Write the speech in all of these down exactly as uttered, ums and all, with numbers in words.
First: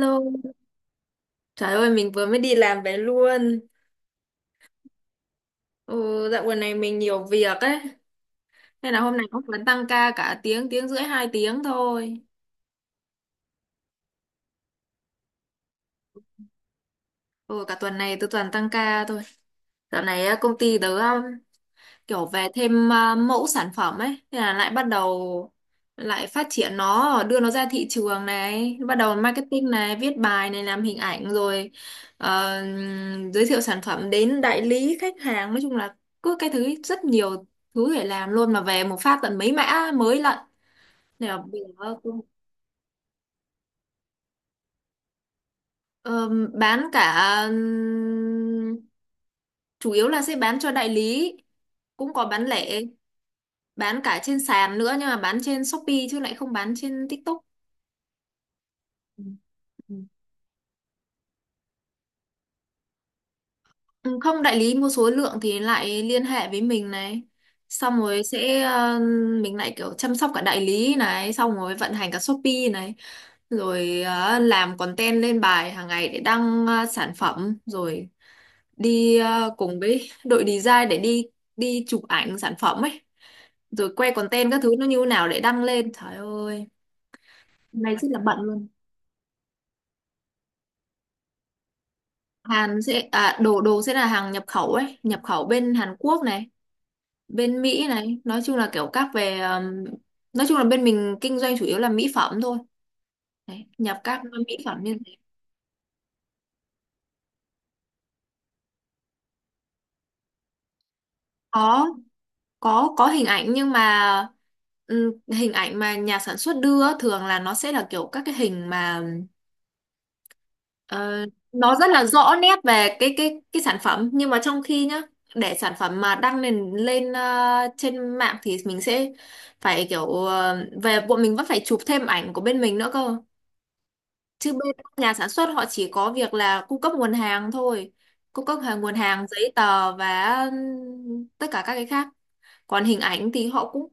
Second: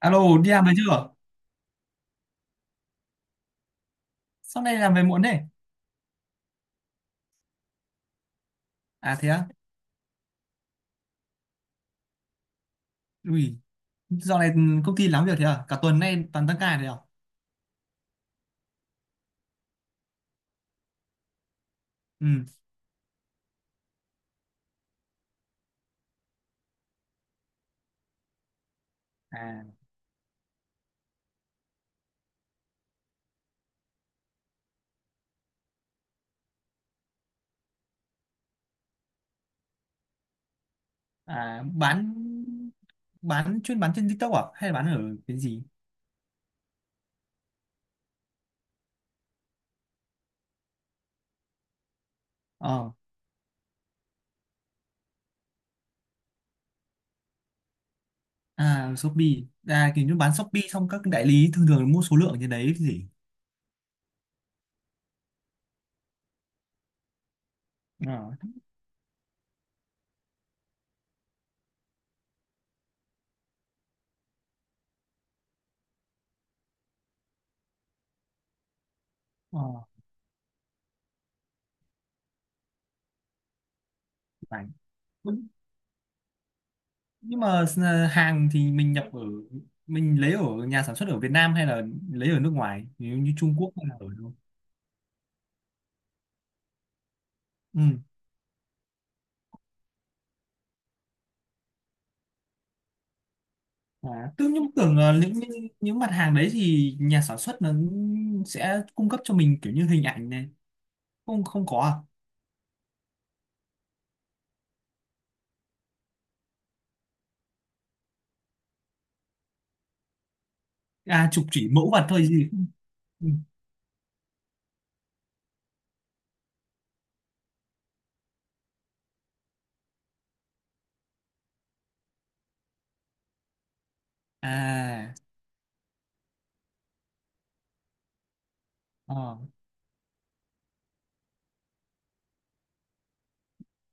Alo, đi làm về chưa? trời ơi mình vừa mới đi làm về luôn. Sau này làm về muộn thế? Ừ, dạo gần này mình nhiều việc ấy, nên là hôm À nay thế cũng á? vẫn tăng ca cả tiếng, tiếng rưỡi, hai tiếng thôi. Ui, dạo này công ty lắm việc thế à? Cả tuần nay toàn tăng ca thế à? Ừ, cả tuần này tôi toàn tăng ca thôi. Dạo này á, công ty tớ kiểu Ừ. về thêm à, mẫu sản phẩm ấy, thế là lại bắt đầu lại phát triển nó, đưa nó ra thị trường này, bắt đầu À, marketing này, viết bài này, làm hình ảnh rồi ờ, giới thiệu sản phẩm đến đại lý khách hàng. Nói chung là cứ cái thứ rất nhiều thứ để làm luôn, mà về một phát tận mấy mã mới lận. Nên là bây à giờ bán cũng, bán chuyên bán trên TikTok à? Hay là bán ở cái gì? ờ, bán cả ừm, chủ yếu là sẽ bán cho đại lý, cũng có bán lẻ, Ờ, bán cả trên sàn nữa, nhưng mà bán trên Shopee chứ lại không bán trên TikTok. à Ừ. Shopee. À Ừ. kiểu như bán Shopee xong các đại lý thường thường mua số lượng trên đấy chứ gì? Ừ, không, đại lý mua số lượng thì lại liên hệ với mình này, xong Ờ, rồi sẽ ờ, mình lại kiểu chăm sóc cả đại lý này, xong rồi vận hành cả Shopee này, rồi ờ, làm content lên bài hàng ngày để đăng ờ, sản phẩm, rồi đi ờ, ờ, cùng với đội design để đi đi chụp ảnh sản phẩm ấy, rồi quay content các phải. thứ nó như thế nào để Nhưng đăng lên. Trời ơi nhưng mà hôm nay s- rất là bận hàng luôn. thì mình nhập ở mình lấy ở nhà sản xuất ở Việt Nam hay là lấy ở nước Hàn ngoài? sẽ Như, như à, Trung đồ Quốc đồ hay sẽ là là ở hàng đâu? nhập khẩu ấy, nhập khẩu bên Hàn Quốc này, bên Ừ. Mỹ này, nói chung là kiểu các về um, nói chung là bên mình kinh doanh chủ yếu là mỹ phẩm thôi. Đấy, nhập các À, tôi mỹ nhưng phẩm như tưởng thế. ờ, những những những mặt hàng đấy thì nhà sản xuất nó sẽ cung cấp cho mình kiểu như hình ảnh này không không Có có. có có hình ảnh, nhưng mà ừm, hình ảnh mà nhà sản xuất đưa á, thường là nó sẽ là kiểu các cái hình mà, ờ, À, à chụp chỉ nó rất mẫu là vật thôi rõ gì? nét về cái Ừ. cái cái sản phẩm, nhưng mà trong khi nhá, để sản phẩm mà đăng lên lên ờ, trên mạng thì mình sẽ phải kiểu ờ, về, bọn mình vẫn phải chụp thêm ảnh của bên mình nữa cơ, chứ bên nhà à sản xuất họ chỉ có việc là cung cấp nguồn hàng thôi, cung cấp hàng nguồn hàng ờ giấy tờ và tất cả các cái khác. Còn hình ảnh thì họ cũng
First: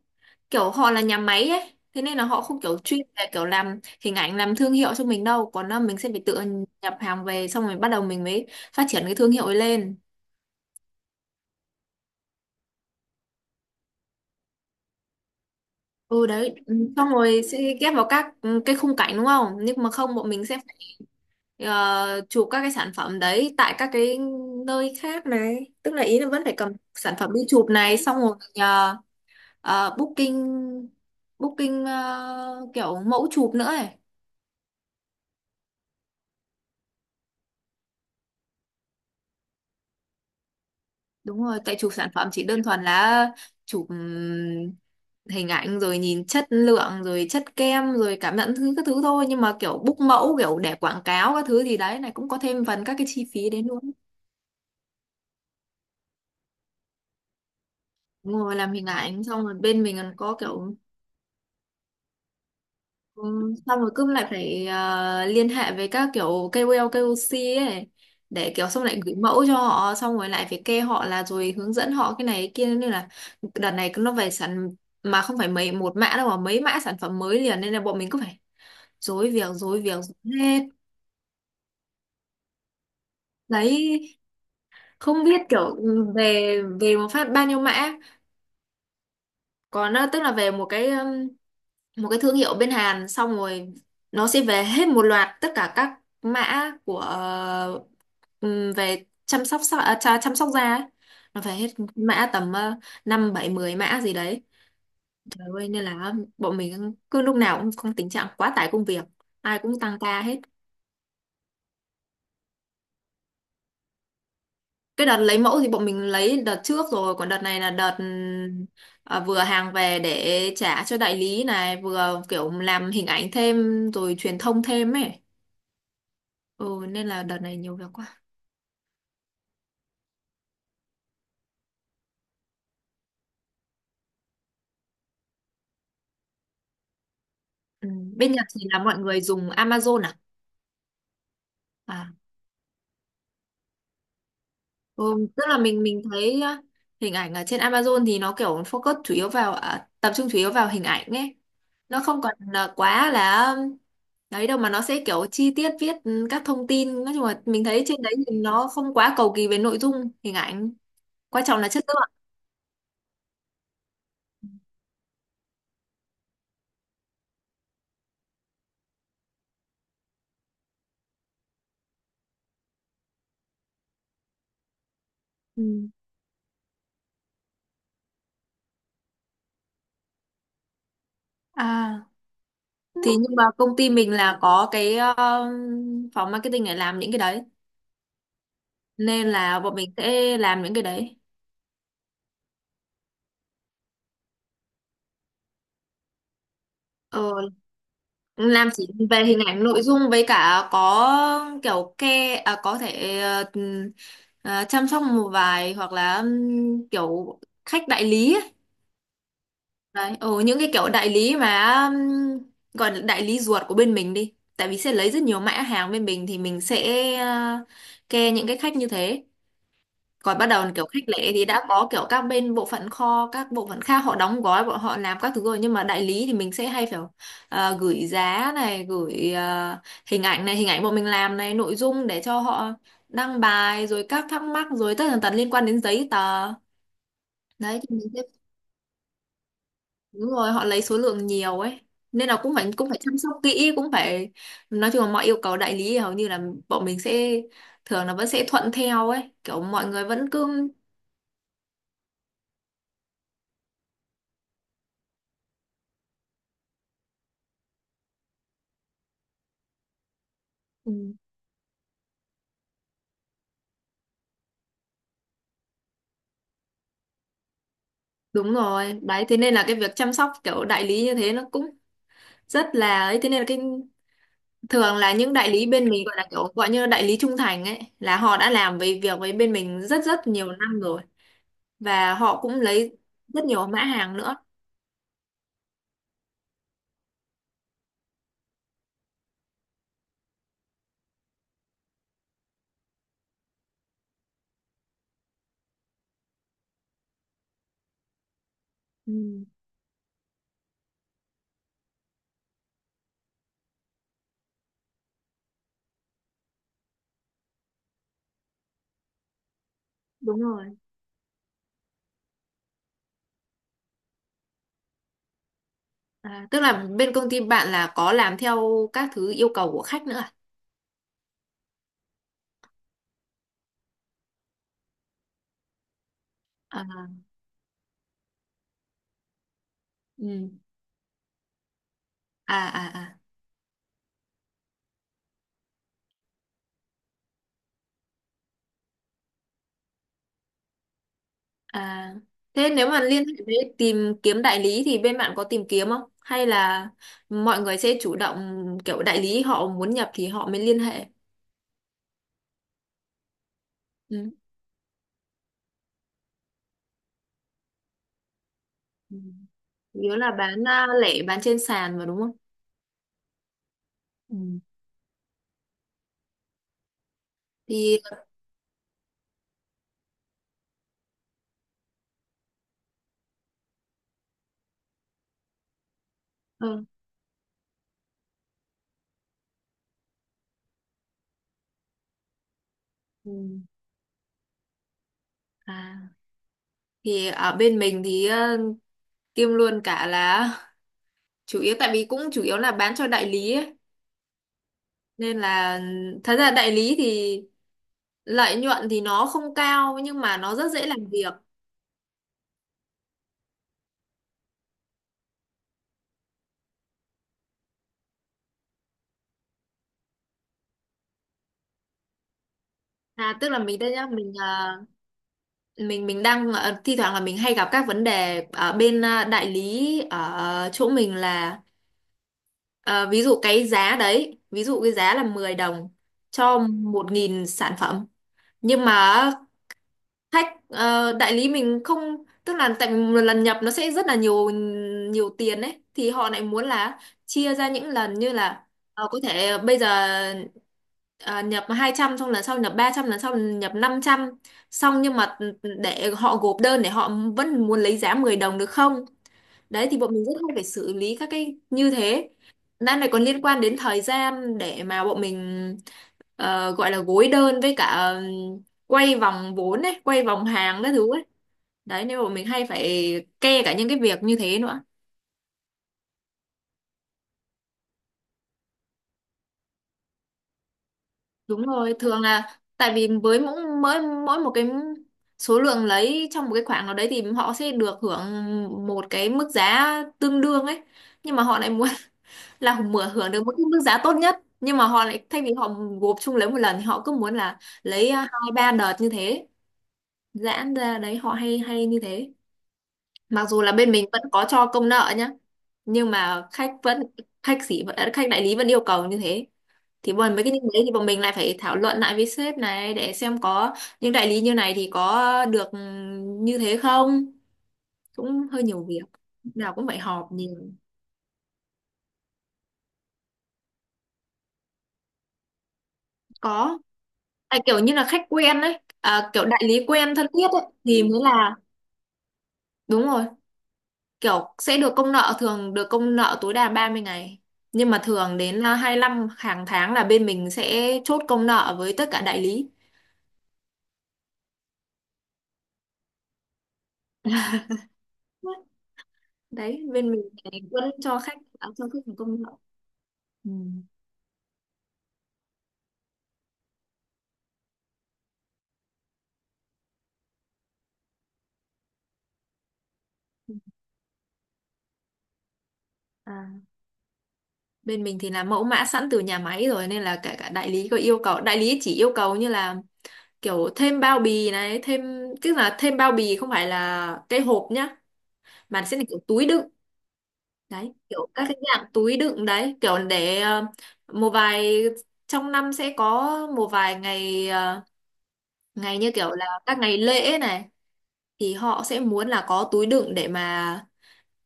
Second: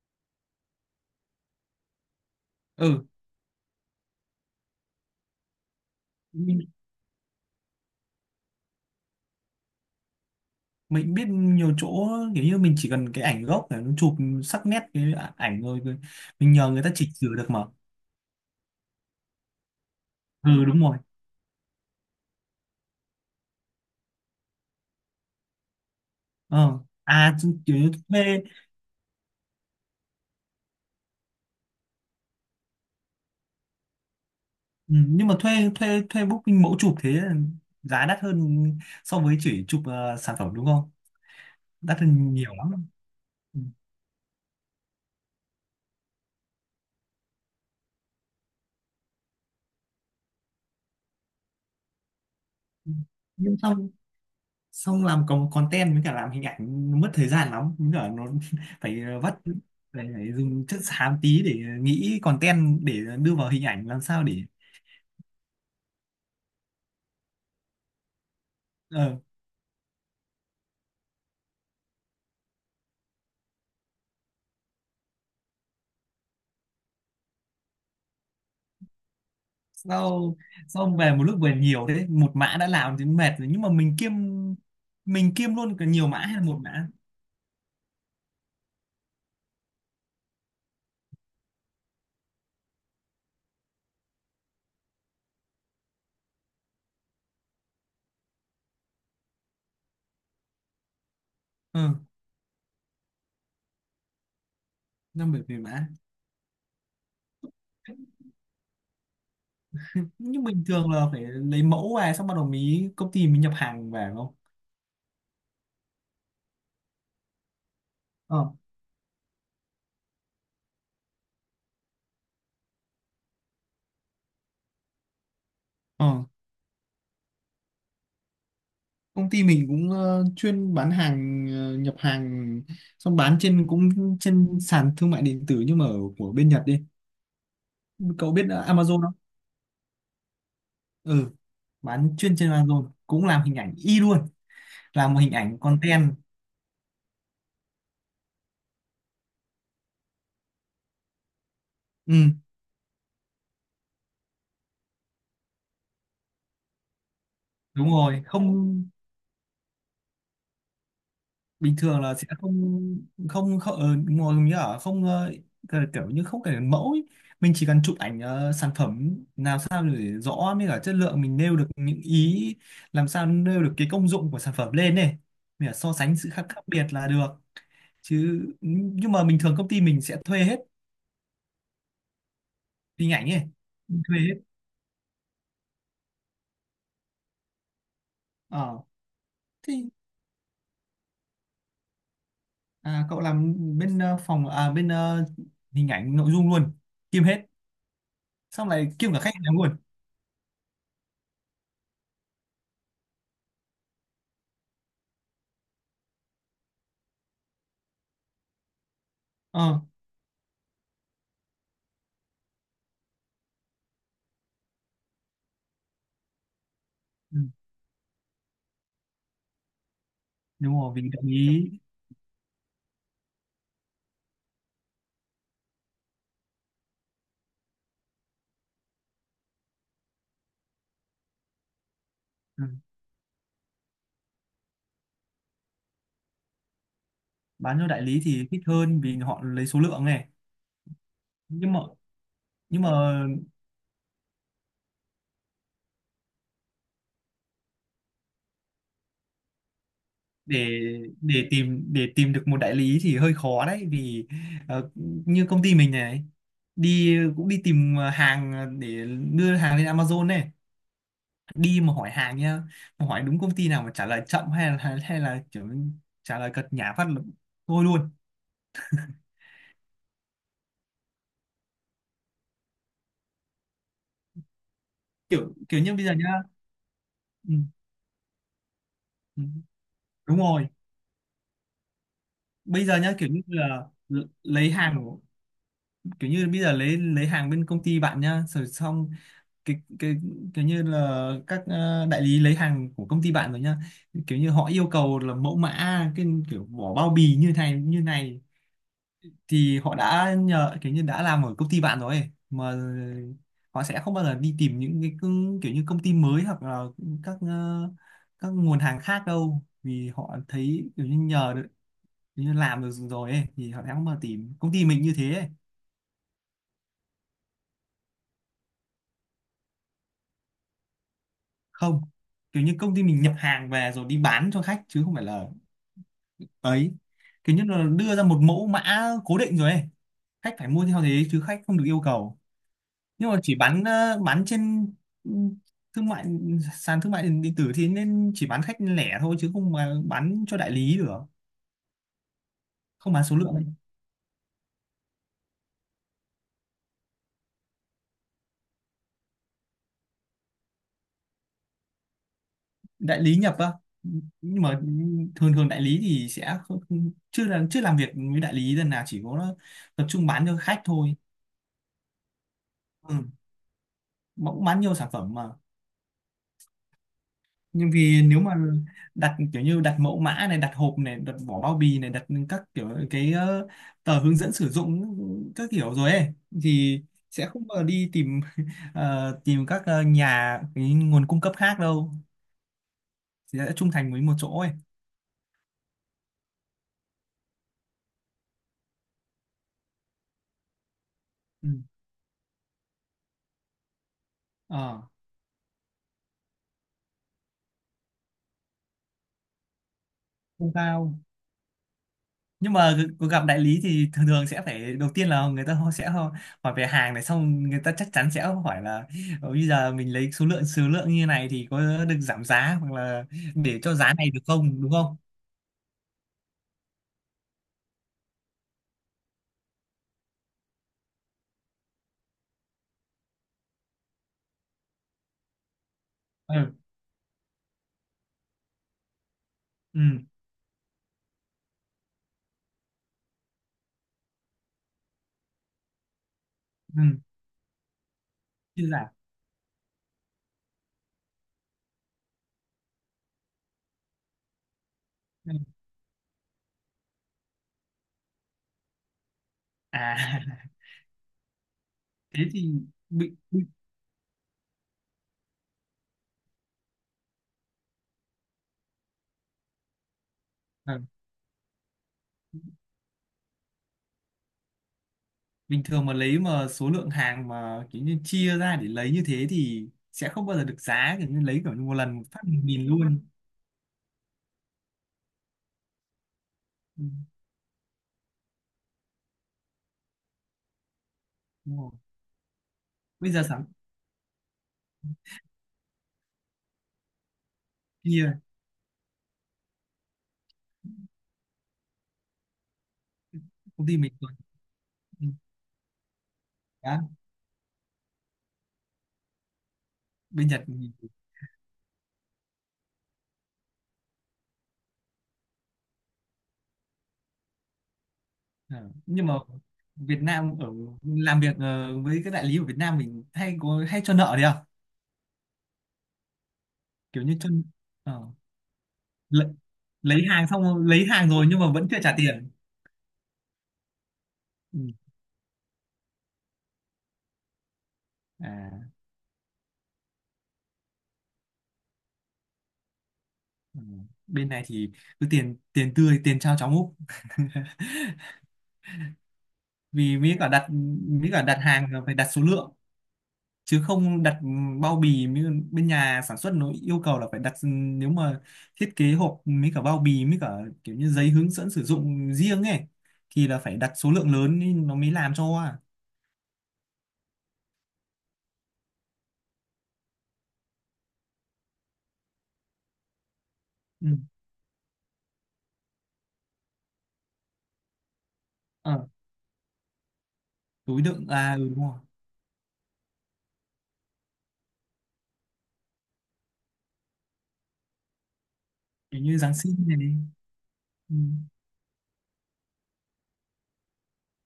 kiểu họ là nhà máy ấy, thế nên là họ không kiểu chuyên ừ, về kiểu làm hình ảnh, làm thương hiệu cho mình đâu, còn là mình sẽ phải tự mình, nhập hàng về, xong rồi bắt đầu mình mới phát triển cái thương hiệu ấy lên. mình biết nhiều chỗ kiểu như mình chỉ cần cái ảnh gốc để nó chụp sắc nét cái ả- ảnh rồi rồi Ừ mình đấy, nhờ người ta ừ, xong chỉnh sửa rồi được mà. sẽ ghép vào các ừ, cái khung cảnh đúng không, nhưng mà không, bọn mình sẽ Ừ, phải, đúng rồi. ờ, chụp các cái sản phẩm đấy tại các cái nơi khác này, tức là ý là vẫn phải cầm ờ sản phẩm à đi Chứ chụp kiểu như này, xong rồi thuê. ờ, ờ, booking, booking ờ, kiểu mẫu chụp nữa ấy. Ừ, nhưng mà thuê thuê thuê booking mẫu chụp thế là giá đắt hơn so với chỉ chụp ờ, sản phẩm đúng không? Đúng rồi, tại chụp Đắt sản phẩm hơn chỉ nhiều đơn thuần lắm. là Ừ. chụp ừm, hình ảnh rồi nhìn chất lượng rồi chất kem rồi cảm nhận thứ các thứ thôi, nhưng mà kiểu book mẫu kiểu để quảng cáo các thứ thì đấy này cũng có thêm phần các cái chi phí Nhưng đến xong luôn. xong làm còn content với cả làm hình ảnh nó mất thời gian lắm, cũng là nó Đúng rồi, làm hình phải ờ, ảnh vắt. xong rồi bên mình phải, còn phải có dùng kiểu, chất xám tí để nghĩ content để đưa vào ừ, hình xong ảnh rồi làm cứ sao lại để phải ờ, liên hệ với các kiểu ca o lờ, ca o xê ấy, để kiểu xong lại gửi ờ, mẫu cho họ, xong rồi lại phải kê họ là, rồi hướng dẫn họ cái này cái kia, nên là đợt này nó về sản, mà không phải mấy một mã đâu mà mấy mã sản phẩm mới liền, nên là bọn mình cứ phải rối việc rối việc sau rối hết. xong về một lúc về nhiều thế. Một mã đã làm thì mệt rồi nhưng mà mình Đấy kiêm không mình biết kiêm kiểu luôn cả nhiều mã hay là về một mã? về một phát bao nhiêu mã, còn ờ, tức là về một cái một cái thương hiệu bên Hàn, xong rồi nó sẽ về hết một loạt tất cả các mã của ờ, ừm, về chăm sóc da- à, chà- chăm sóc da ấy. Nó về hết Ừ, mã tầm uh, năm bảy mười mã gì đấy. năm bảy Trời mười ơi nên mã. là bọn mình cứ lúc nào cũng không, tình trạng quá tải công việc, ai cũng tăng ca hết. Nhưng bình thường là phải lấy mẫu về xong bắt đầu mới công ty mình nhập hàng về đúng không? Cái đợt lấy mẫu thì bọn mình lấy đợt trước rồi, còn đợt này là đợt ờ ừm, ờ, vừa hàng về để trả cho đại lý này, vừa kiểu làm hình ảnh thêm rồi truyền thông thêm ấy. ờ Ừ, nên là đợt này nhiều việc quá. Công ty mình cũng ờ, chuyên bán hàng, ờ, nhập hàng xong bán trên, cũng trên sàn thương mại điện tử nhưng mà ở của bên Nhật đi. Ừ. Bên Cậu Nhật biết thì ờ, là mọi Amazon không? người dùng Amazon à? Ừ, À, bán chuyên trên Amazon cũng làm hình ảnh y luôn. Làm một ừ, hình tức là ảnh mình mình content. thấy á, hình ảnh ở trên Amazon thì nó kiểu focus chủ yếu vào à, tập trung chủ yếu vào hình ảnh ấy. Nó không Ừ, còn là quá là đấy đâu, mà nó sẽ kiểu chi tiết viết ừ, các thông tin. Nói chung là mình thấy đúng trên đấy rồi. thì nó Không, không quá cầu kỳ về nội dung, hình ảnh. Quan trọng là bình chất thường lượng. là sẽ không không không ờ, ngồi như ở không, ờ, kiểu kiểu như không cần mẫu ấy. Mình chỉ cần chụp ảnh ờ, sản phẩm làm sao để rõ mới cả chất lượng, mình nêu được những ý, làm sao nêu được cái công dụng của sản phẩm lên này. Ừ. Mình phải so sánh sự khác, khác biệt là được chứ. Nhưng mà bình thường công ty mình sẽ thuê hết À, hình thì ảnh nhưng ấy, mà công ty mình thuê hết. là có cái ờ, phòng marketing để làm những cái đấy, ờ nên là Thế bọn mình sẽ làm những cái đấy. à? Cậu làm bên ờ, phòng, à, bên ờ, hình ảnh nội dung luôn? ờ, Kiêm hết, làm xong chỉ lại kiêm cả về khách hình hàng ảnh luôn. nội dung, với cả có kiểu ke à, có thể ờ, ừm, à, chăm sóc một vài hoặc là ừm, kiểu khách đại lý ấy. Ờ, Đấy ờ, những cái kiểu đại lý mà ừm, gọi là đại lý ruột của bên mình đi, tại vì sẽ lấy rất nhiều mã hàng bên mình, thì mình sẽ ờ, ke những cái khách như thế, còn bắt đầu đúng kiểu rồi, vì khách đại lẻ thì đã lý. có kiểu các bên bộ phận kho, các bộ phận khác họ đóng gói, bọn họ làm các thứ rồi, nhưng mà đại lý thì mình sẽ hay phải ờ, gửi giá này, gửi ờ, hình ảnh này, hình ảnh bọn mình làm này, nội dung để cho Ừ, họ đăng bài, rồi các thắc mắc rồi tất tần tật liên quan đến giấy tờ. bán Đấy cho thì đại mình sẽ, lý thì thích hơn vì họ lấy số lượng này. đúng rồi, họ lấy số lượng nhiều nhưng mà ấy, nên là cũng phải nhưng cũng phải chăm mà sóc kỹ, cũng phải, nói chung là mọi yêu cầu đại lý hầu như là bọn mình sẽ thường là vẫn sẽ thuận theo ấy, kiểu mọi người vẫn cứ. để để tìm để tìm được một đại lý thì hơi khó đấy vì ờ, như công ty mình này, đi cũng đi tìm hàng để đưa hàng lên Amazon này, đi mà hỏi hàng nhá, mà hỏi đúng công ty nào mà trả lời chậm hay là hay là kiểu trả lời cật nhả phát là thôi luôn. Đúng rồi, đấy thế nên là cái việc chăm sóc kiểu đại lý như thế nó cũng rất là ấy, thế nên là cái, thường là những đại kiểu lý kiểu bên như mình bây giờ gọi nhá. là kiểu gọi như đại lý trung Ừ, thành ấy, là họ đã làm về việc với ừ, bên mình rất rất đúng nhiều rồi. năm rồi, và họ cũng Bây lấy giờ nhá, kiểu như rất nhiều mã là hàng l- nữa. lấy hàng, kiểu như bây giờ lấy lấy hàng bên công ty bạn nhá rồi xong, cái cái kiểu như là các ờ, đại lý lấy hàng của công ty bạn rồi nhá, kiểu như họ yêu cầu là mẫu mã, cái kiểu vỏ bao bì như này như này Ừ, thì họ đã nhờ kiểu như đã làm ở công ty bạn rồi ấy, mà họ sẽ không bao giờ đi tìm những cái cưng- kiểu như công ty mới hoặc là các ờ, các nguồn hàng khác đâu vì họ đúng rồi. thấy kiểu như nhờ được, kiểu như làm được rồi ấy, thì họ sẽ không bao giờ tìm công ty mình như thế ấy. À, tức là bên công ty bạn là có làm theo các thứ yêu cầu của khách nữa à? Không, kiểu như công ty mình nhập hàng về rồi đi bán cho khách chứ không phải là ấy, À, kiểu như là đưa ra một mẫu mã cố định rồi ấy. ừ. Khách phải mua theo thế chứ khách không được yêu cầu. À à à. Nhưng mà chỉ bán ờ, bán trên, ừ, thương mại sàn thương mại điện điện tử thì nên chỉ bán khách lẻ thôi chứ không mà bán cho đại lý được. À, thế nếu mà Không liên bán số hệ lượng ấy. với tìm kiếm đại lý thì bên bạn có tìm kiếm không? Hay là mọi người sẽ chủ động kiểu đại lý họ muốn nhập thì họ mới liên hệ? Đại lý nhập á. Ừ. Nhưng mà thường thường đại lý thì sẽ không, chưa là chưa làm việc với đại lý lần nào, Ừ. chỉ có tập Yếu trung là bán cho bán khách à, thôi. lẻ, bán trên sàn mà đúng không? Ừ. Ừ. Mà cũng bán nhiều sản phẩm mà. Nhưng Thì vì nếu mà đặt kiểu như đặt mẫu mã này, đặt hộp này, đặt vỏ bao bì này, đặt các kiểu cái ờ, tờ hướng dẫn sử dụng các kiểu rồi ấy ừ. thì sẽ không bao giờ đi tìm ờ, tìm các ờ, nhà cái nguồn cung cấp khác đâu, Ừ. thì sẽ trung thành với một chỗ ấy. À, thì ở bên mình thì ờ, kiêm luôn cả là chủ Ừ. yếu, tại vì cũng chủ yếu là bán cho đại lý ấy. ờ Nên là thật ra đại lý thì lợi nhuận thì nó không cao, nhưng mà nó rất Không dễ làm cao việc. nhưng mà gặp đại lý thì thường thường sẽ phải đầu tiên là người ta họ sẽ ho- hỏi về hàng này, xong người ta chắc chắn sẽ hỏi là "Ờ, bây giờ mình lấy số lượng số lượng như này thì có được giảm giá hoặc là À, tức là mình để đây cho nhá, giá này mình được à, không đúng không?" mình mình đang ờ, thi thoảng là mình hay gặp các vấn đề ở bên ờ, đại lý ở chỗ mình là, ờ, ví dụ cái giá đấy, ví dụ cái giá là mười đồng Ừ, cho một nghìn sản phẩm, nhưng mà ừ, hack ờ, đại lý mình không, tức là tại vì một lần nhập nó sẽ rất là nhiều nhiều tiền ấy, thì họ lại muốn là ừ. chia ra những lần như là Chưa ờ, giảm. có thể bây giờ ờ, nhập hai trăm, xong lần sau nhập ba trăm, lần sau nhập năm trăm xong, nhưng mà Ừ. ừ, để họ gộp đơn, để họ vẫn muốn lấy giá mười đồng được không. Đấy thì bọn mình rất À hay phải xử lý các cái như thế. thế thì. Đang này còn bị, liên quan bị- đến thời gian để mà bọn mình ờ, gọi là gối đơn với cả ừm, quay vòng vốn ấy, quay vòng hàng các ờ, thứ ấy. Đấy nên bọn mình hay phải kê cả những cái việc như thế nữa. Bình thường mà lấy mà số lượng hàng mà kiểu như chia ra để lấy như thế thì sẽ không bao giờ được giá kiểu như lấy Đúng kiểu như rồi, một lần thường một phát là một nghìn tại vì luôn. với mỗi mỗi mỗi một cái số lượng lấy trong một cái khoảng nào Ừ. đấy thì họ sẽ được hưởng một cái mức giá tương đương ấy. Nhưng mà họ lại Đúng muốn rồi. là mở hưởng Bây được giờ một cái sẵn mức giá tốt nhất, nhưng mà họ lại thay vì họ gộp chung lấy một lần thì họ cứ muốn là lấy à, hai chia ba đợt như thế, giãn ra đấy, họ hay hay như thế, mặc dù là công bên ty mình mình vẫn rồi. có cho công nợ Ừ. nhá, nhưng mà khách vẫn Đó, khách sĩ vẫn- à, khách đại lý vẫn yêu cầu như thế, thì bọn mấy bên cái như Nhật thế thì bọn thì- mình lại phải thảo luận lại với sếp này để xem có những đại lý như này thì có được ừ, như thế không, cũng hơi nhiều ờ, việc, nhưng mà lúc nào cũng phải Việt họp Nam nhiều. ở làm việc ờ, với các đại lý ở Việt Nam mình hay có hay cho nợ đấy à? Có, Kiểu như cho tại kiểu như là khách ờ, quen đấy à, kiểu lấy, đại lý quen lấy thân thiết hàng ấy xong thì lấy mới hàng rồi là nhưng mà vẫn chưa trả tiền. đúng rồi, kiểu sẽ Ừ. được công nợ, thường được công nợ tối đa ba mươi ngày, nhưng mà thường đến à, À, hai mươi lăm hàng tháng là bên mình sẽ chốt công nợ với tất cả đại lý. ừ. Bên này thì cứ tiền tiền tươi, tiền trao cháo múc. Đấy bên Vì mình mới cả thì đặt vẫn cho mới khách cả đặt à, cho hàng khách là hàng phải đặt số công nợ. lượng Ừ. chứ không đặt bao bì như bên nhà sản xuất nó yêu cầu là phải đặt nếu mà thiết kế hộp mấy cả bao bì, mấy cả kiểu như giấy hướng dẫn sử dụng riêng ấy thì là phải đặt số lượng lớn ý, nó mới làm cho. À, À, bên mình thì là mẫu mã sẵn từ nhà máy rồi, nên là cả cả đại lý có yêu cầu, đại lý chỉ yêu cầu như là kiểu thêm ừ. bao bì này, thêm, tức là thêm bao bì không phải là cái hộp nhá, mà sẽ là ờ, kiểu túi đựng. Đấy túi đựng kiểu các à? cái Ừ, đúng dạng rồi, túi đựng đấy, kiểu để ờ, một vài, trong năm sẽ có một vài ngày ờ, ngày như kiểu kiểu như là Giáng sinh các này ngày đi. lễ này, Ừ. thì họ sẽ muốn là có túi đựng để mà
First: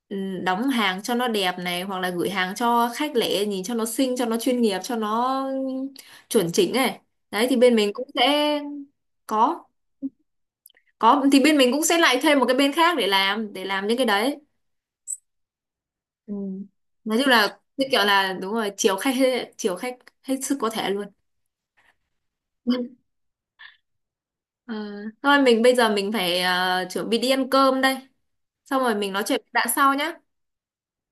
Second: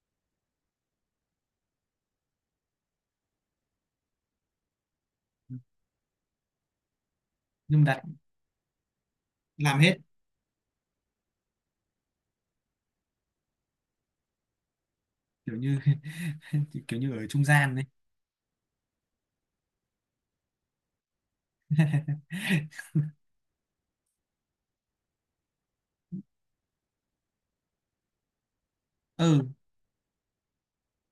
ừm, đóng hàng cho nó đẹp này, hoặc là gửi hàng cho khách lẻ nhìn cho nó xinh cho nó chuyên nghiệp cho nó chuẩn chỉnh này. Đấy thì bên Nhưng mình mà đặt cũng sẽ có làm hết. có thì bên mình cũng sẽ lại thêm một cái bên khác để làm để làm những cái đấy. Kiểu như Ừ. kiểu Nói như chung ở trung là gian như đấy. kiểu là đúng rồi, chiều khách hết- chiều khách hết sức có thể luôn. Ờ, thôi mình bây giờ mình phải ờ, chuẩn bị đi ăn cơm đây, xong rồi mình nói chuyện ừ, đã sau nhá.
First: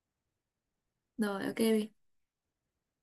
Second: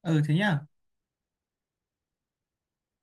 ừ, thế nhá. Rồi ok.